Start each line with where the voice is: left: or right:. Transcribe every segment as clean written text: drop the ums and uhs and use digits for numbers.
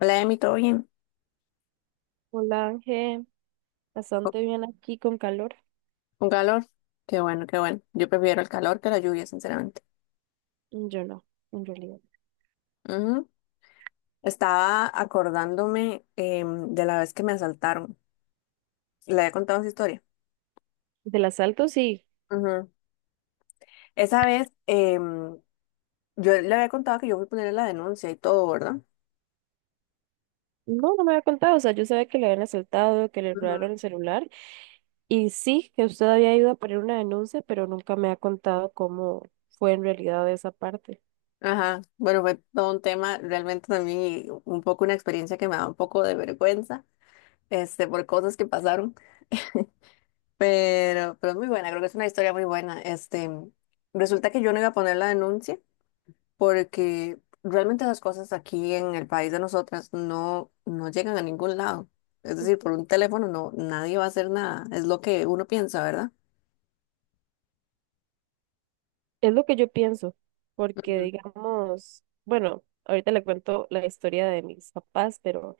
left: Hola, Emi, ¿todo bien?
right: Hola Ángel,
left: Oh,
right: bastante bien aquí con calor.
left: ¿un calor? Qué bueno, qué bueno. Yo prefiero el calor que la lluvia, sinceramente.
right: Yo no, en realidad.
left: Ujú. Estaba acordándome de la vez que me asaltaron. Le había contado esa historia.
right: Del asalto sí.
left: Ujú. Esa vez, yo le había contado que yo fui a poner la denuncia y todo, ¿verdad?
right: No, no me había contado. O sea, yo sabía que le habían asaltado, que le
left: Ujú.
right: robaron el celular. Y sí, que usted había ido a poner una denuncia, pero nunca me ha contado cómo fue en realidad esa parte.
left: Ajá, bueno, fue todo un tema, realmente también y un poco una experiencia que me da un poco de vergüenza, este, por cosas que pasaron. Pero es muy buena, creo que es una historia muy buena. Este, resulta que yo no iba a poner la denuncia porque realmente las cosas aquí en el país de nosotras no llegan a ningún lado. Es decir, por un teléfono no, nadie va a hacer nada. Es lo que uno piensa, ¿verdad?
right: Es lo que yo pienso, porque
left: Ujú.
right: digamos, bueno, ahorita le cuento la historia de mis papás, pero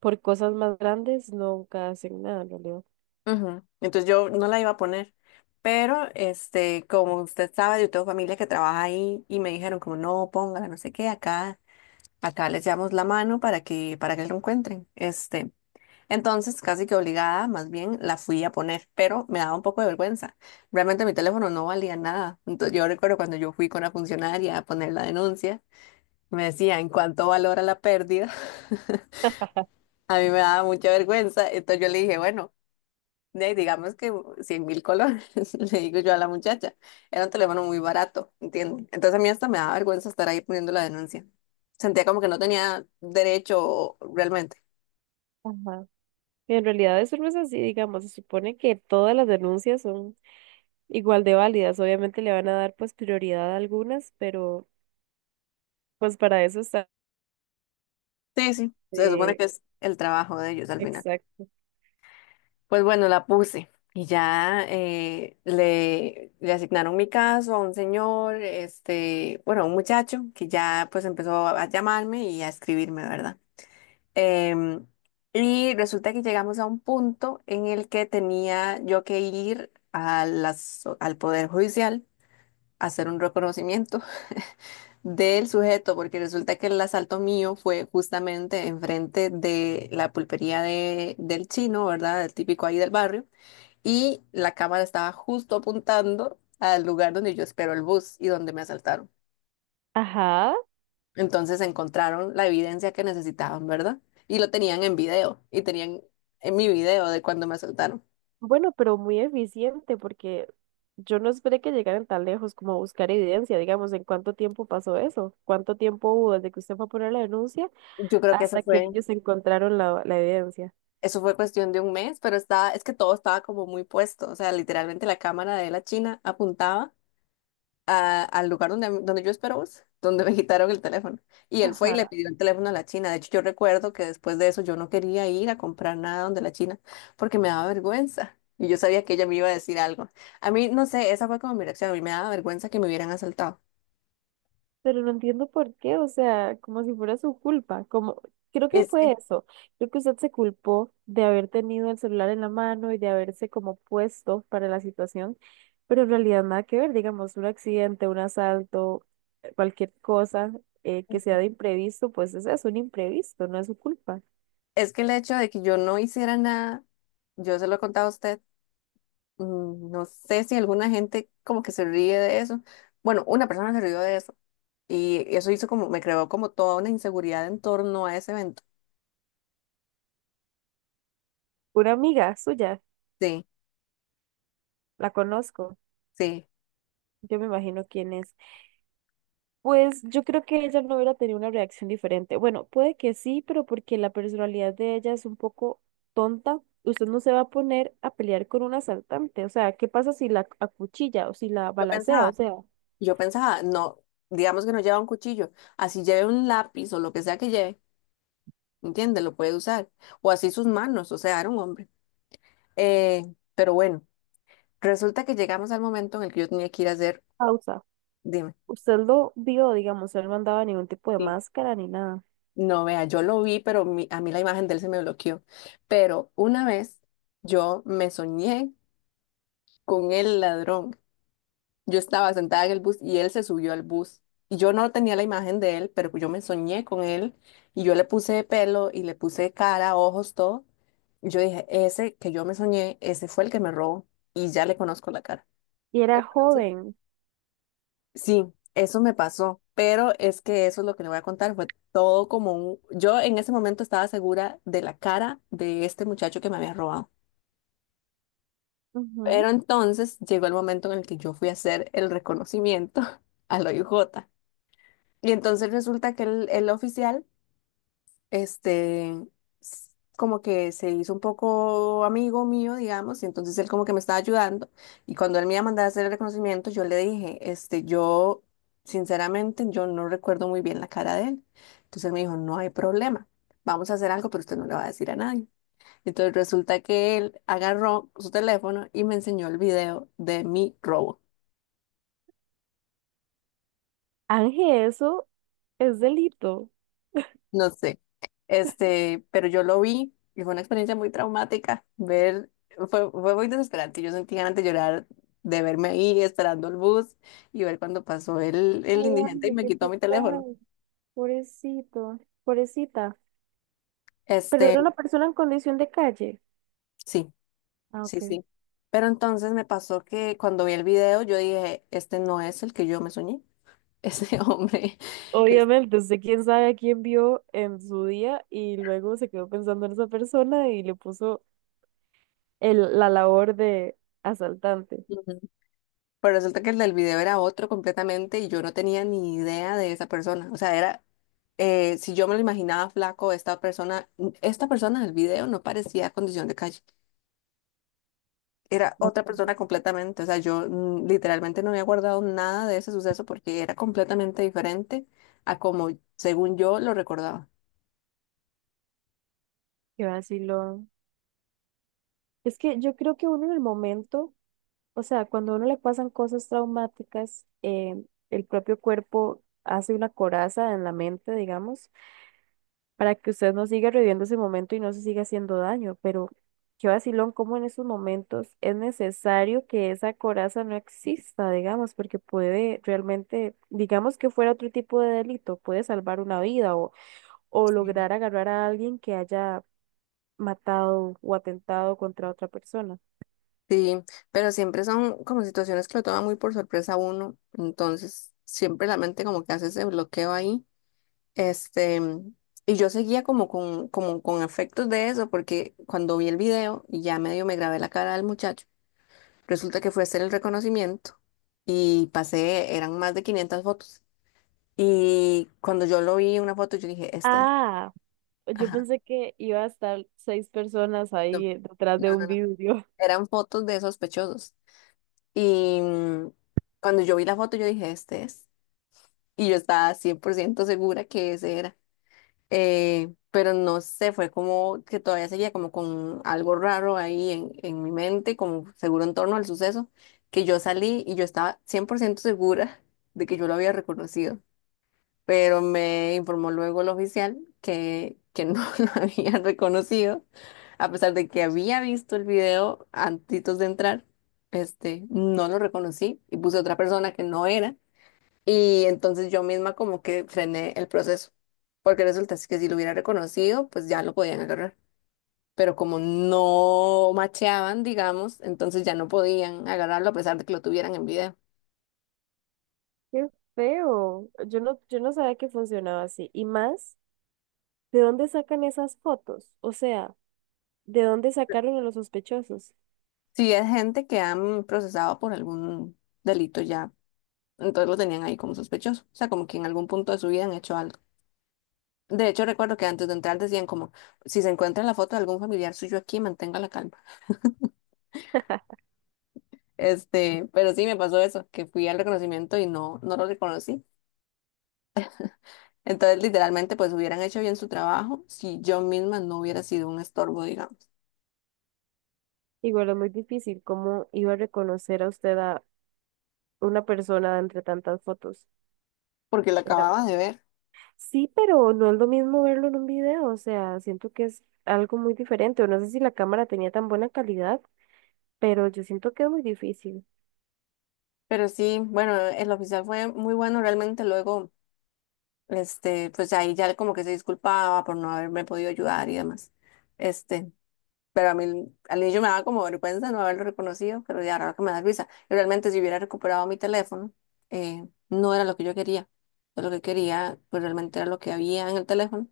right: por cosas más grandes nunca hacen nada en realidad.
left: Ujú. Entonces yo no la iba a poner, pero este, como usted sabe, yo tengo familia que trabaja ahí y me dijeron como no, póngala, no sé qué, acá, acá les llevamos la mano para que lo encuentren. Este, entonces, casi que obligada, más bien la fui a poner, pero me daba un poco de vergüenza. Realmente mi teléfono no valía nada. Entonces, yo recuerdo cuando yo fui con la funcionaria a poner la denuncia, me decía, ¿en cuánto valora la pérdida? A mí me daba mucha vergüenza. Entonces yo le dije, bueno, de ahí digamos que 100.000 colones, le digo yo a la muchacha. Era un teléfono muy barato, ¿entiendes? Entonces a mí hasta me daba vergüenza estar ahí poniendo la denuncia. Sentía como que no tenía derecho realmente.
right: Ajá. En realidad eso no es así, digamos, se supone que todas las denuncias son igual de válidas. Obviamente le van a dar pues prioridad a algunas, pero pues para eso está...
left: Sí, sí, se supone
right: eh,
left: que es el trabajo de ellos al final.
right: exacto.
left: Pues bueno, la puse y ya le, le asignaron mi caso a un señor, este, bueno, a un muchacho que ya pues empezó a llamarme y a escribirme, ¿verdad? Em, y resulta que llegamos a un punto en el que tenía yo que ir a las, al Poder Judicial a hacer un reconocimiento del sujeto, porque resulta que el asalto mío fue justamente enfrente de la pulpería de, del chino, ¿verdad? El típico ahí del barrio y la cámara estaba justo apuntando al lugar donde yo espero el bus y donde me asaltaron.
right: Ajá.
left: Entonces encontraron la evidencia que necesitaban, ¿verdad? Y lo tenían en video y tenían en mi video de cuando me asaltaron.
right: Bueno, pero muy eficiente porque yo no esperé que llegaran tan lejos como a buscar evidencia, digamos, en cuánto tiempo pasó eso, cuánto tiempo hubo desde que usted fue a poner la denuncia
left: Yo creo que
right: hasta que ellos encontraron la evidencia.
left: eso fue cuestión de un mes, pero estaba, es que todo estaba como muy puesto, o sea, literalmente la cámara de la China apuntaba al lugar donde, donde yo espero esperaba, donde me quitaron el teléfono. Y él fue y le
right: Ajá.
left: pidió el teléfono a la China. De hecho, yo recuerdo que después de eso yo no quería ir a comprar nada donde la China porque me daba vergüenza. Y yo sabía que ella me iba a decir algo. A mí, no sé, esa fue como mi reacción. A mí me daba vergüenza que me hubieran asaltado.
right: Pero no entiendo por qué, o sea, como si fuera su culpa, como creo que
left: Es
right: fue
left: que,
right: eso, creo que usted se culpó de haber tenido el celular en la mano y de haberse como puesto para la situación, pero en realidad nada que ver, digamos, un accidente, un asalto, cualquier cosa que sea de imprevisto, pues es eso, un imprevisto, no es su culpa.
left: es que el hecho de que yo no hiciera nada, yo se lo he contado a usted, mm, no sé si alguna gente como que se ríe de eso. Bueno, una persona se rió de eso. Y eso hizo como, me creó como toda una inseguridad en torno a ese evento.
right: Una amiga suya,
left: Sí,
right: la conozco,
left: sí.
right: yo me imagino quién es. Pues yo creo que ella no hubiera tenido una reacción diferente. Bueno, puede que sí, pero porque la personalidad de ella es un poco tonta, usted no se va a poner a pelear con un asaltante. O sea, ¿qué pasa si la acuchilla o si la
left: Yo
right: balacea? O
left: pensaba,
right: sea,
left: yo pensaba, no, digamos que no lleva un cuchillo, así lleve un lápiz o lo que sea que lleve, ¿entiendes? Lo puede usar. O así sus manos, o sea, era un hombre. Eh, pero bueno, resulta que llegamos al momento en el que yo tenía que ir a hacer,
right: pausa.
left: dime.
right: Usted lo vio, digamos, él no andaba ningún tipo de
left: Sí.
right: máscara ni nada.
left: No, vea, yo lo vi, pero a mí la imagen de él se me bloqueó. Pero una vez yo me soñé con el ladrón. Yo estaba sentada en el bus y él se subió al bus. Y yo no tenía la imagen de él, pero yo me soñé con él y yo le puse pelo y le puse cara, ojos, todo. Y yo dije, ese que yo me soñé, ese fue el que me robó y ya le conozco la cara.
right: Y era
left: Entonces,
right: joven.
left: sí, eso me pasó, pero es que eso es lo que le voy a contar, fue todo como un... Yo en ese momento estaba segura de la cara de este muchacho que me había robado,
right: Ujú.
left: pero entonces llegó el momento en el que yo fui a hacer el reconocimiento al OIJ. Y entonces resulta que el oficial, este, s- como que se hizo un poco amigo mío, digamos, y entonces él como que me estaba ayudando. Y cuando él me iba a mandar a hacer el reconocimiento, yo le dije, este, yo, sinceramente, yo no recuerdo muy bien la cara de él. Entonces él me dijo, no hay problema, vamos a hacer algo, pero usted no le va a decir a nadie. Entonces resulta que él agarró su teléfono y me enseñó el video de mi robo.
right: Ángel, eso es delito.
left: No sé. Este, pero yo lo vi y fue una experiencia muy traumática. Ver, fue muy desesperante. Yo sentí ganas de llorar de verme ahí esperando el bus y ver cuando pasó
right: Ay,
left: el indigente y
right: Ángel,
left: me
right: qué
left: quitó mi teléfono.
right: pecado. Pobrecito, pobrecita. Pero
left: Este,
right: era una persona en condición de calle.
left: sí,
right: Ah,
left: sí,
right: ok.
left: sí. Pero entonces me pasó que cuando vi el video yo dije, este no es el que yo me soñé. Ese hombre es-
right: Obviamente, usted quién sabe a quién vio en su día y luego se quedó pensando en esa persona y le puso el, la labor de asaltante.
left: ujú. Pero resulta que el del video era otro completamente y yo no tenía ni idea de esa persona. O sea, era, si yo me lo imaginaba flaco, esta persona del video no parecía condición de calle. Era
right: No.
left: otra persona completamente. O sea, literalmente no había guardado nada de ese suceso porque era completamente diferente a como, según yo, lo recordaba.
right: Qué vacilón. Es que yo creo que uno en el momento, o sea, cuando a uno le pasan cosas traumáticas, el propio cuerpo hace una coraza en la mente, digamos, para que usted no siga reviviendo ese momento y no se siga haciendo daño. Pero qué vacilón, cómo en esos momentos es necesario que esa coraza no exista, digamos, porque puede realmente, digamos que fuera otro tipo de delito, puede salvar una vida o lograr agarrar a alguien que haya matado o atentado contra otra persona.
left: Sí, pero siempre son como situaciones que lo toman muy por sorpresa a uno. Entonces, siempre la mente como que hace ese bloqueo ahí. Este, y yo seguía como con afectos de eso, porque cuando vi el video y ya medio me grabé la cara del muchacho, resulta que fue a hacer el reconocimiento y pasé, eran más de 500 fotos. Y cuando yo lo vi en una foto, yo dije, este, es".
right: Ah, yo
left: Ajá,
right: pensé que iba a estar 6 personas
left: no,
right: ahí detrás de
left: no,
right: un
left: no, no,
right: vidrio.
left: eran fotos de sospechosos. Y cuando yo vi la foto, yo dije, este es. Y yo estaba 100% segura que ese era. Eh, pero no sé, fue como que todavía seguía como con algo raro ahí en mi mente, como seguro en torno al suceso, que yo salí y yo estaba 100% segura de que yo lo había reconocido, pero me informó luego el oficial que no lo había reconocido, a pesar de que había visto el video antes de entrar, este, no lo reconocí y puse otra persona que no era. Y entonces yo misma como que frené el proceso, porque resulta es que si lo hubiera reconocido, pues ya lo podían agarrar. Pero como no macheaban, digamos, entonces ya no podían agarrarlo a pesar de que lo tuvieran en video.
right: Qué feo. Yo no, yo no sabía que funcionaba así. Y más. ¿De dónde sacan esas fotos? O sea, ¿de dónde sacaron a los sospechosos?
left: Si es gente que han procesado por algún delito ya, entonces lo tenían ahí como sospechoso. O sea, como que en algún punto de su vida han hecho algo. De hecho, recuerdo que antes de entrar decían como, si se encuentra la foto de algún familiar suyo aquí, mantenga la calma. Este, pero sí me pasó eso, que fui al reconocimiento y no, no lo reconocí. Entonces, literalmente, pues hubieran hecho bien su trabajo si yo misma no hubiera sido un estorbo, digamos,
right: Igual es muy difícil. ¿Cómo iba a reconocer a usted a una persona entre tantas fotos?
left: porque la
right: Era,
left: acababa de ver.
right: sí, pero no es lo mismo verlo en un video. O sea, siento que es algo muy diferente. O no sé si la cámara tenía tan buena calidad, pero yo siento que es muy difícil.
left: Pero sí, bueno, el oficial fue muy bueno realmente. Luego, este, pues ahí ya como que se disculpaba por no haberme podido ayudar y demás. Este, pero a mí al inicio me daba como vergüenza no haberlo reconocido, pero ya ahora que me da risa. Y realmente, si hubiera recuperado mi teléfono, no era lo que yo quería. Yo lo que quería, pues realmente era lo que había en el teléfono,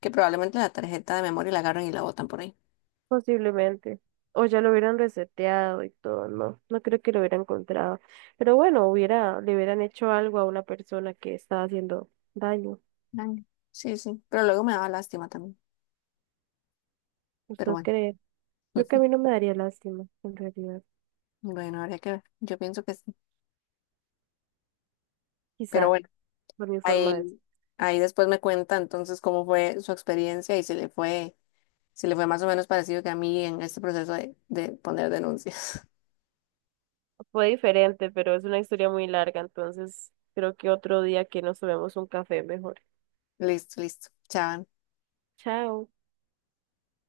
left: que probablemente la tarjeta de memoria la agarran y la botan por ahí.
right: Posiblemente. O ya lo hubieran reseteado y todo, no, no creo que lo hubiera encontrado. Pero bueno, hubiera, le hubieran hecho algo a una persona que estaba haciendo daño.
left: Ay, sí, sí, pero luego me daba lástima también, pero
right: ¿Usted
left: bueno,
right: cree? Creo que a mí no me daría lástima, en realidad.
left: bueno, habría que ver, yo pienso que sí, pero
right: Quizá,
left: bueno,
right: por mi forma de ser.
left: ahí, ahí después me cuenta entonces cómo fue su experiencia y si le fue, si le fue más o menos parecido que a mí en este proceso de poner denuncias.
right: Fue diferente, pero es una historia muy larga, entonces creo que otro día que nos tomemos un café mejor.
left: Listo, listo, chao.
right: Chao.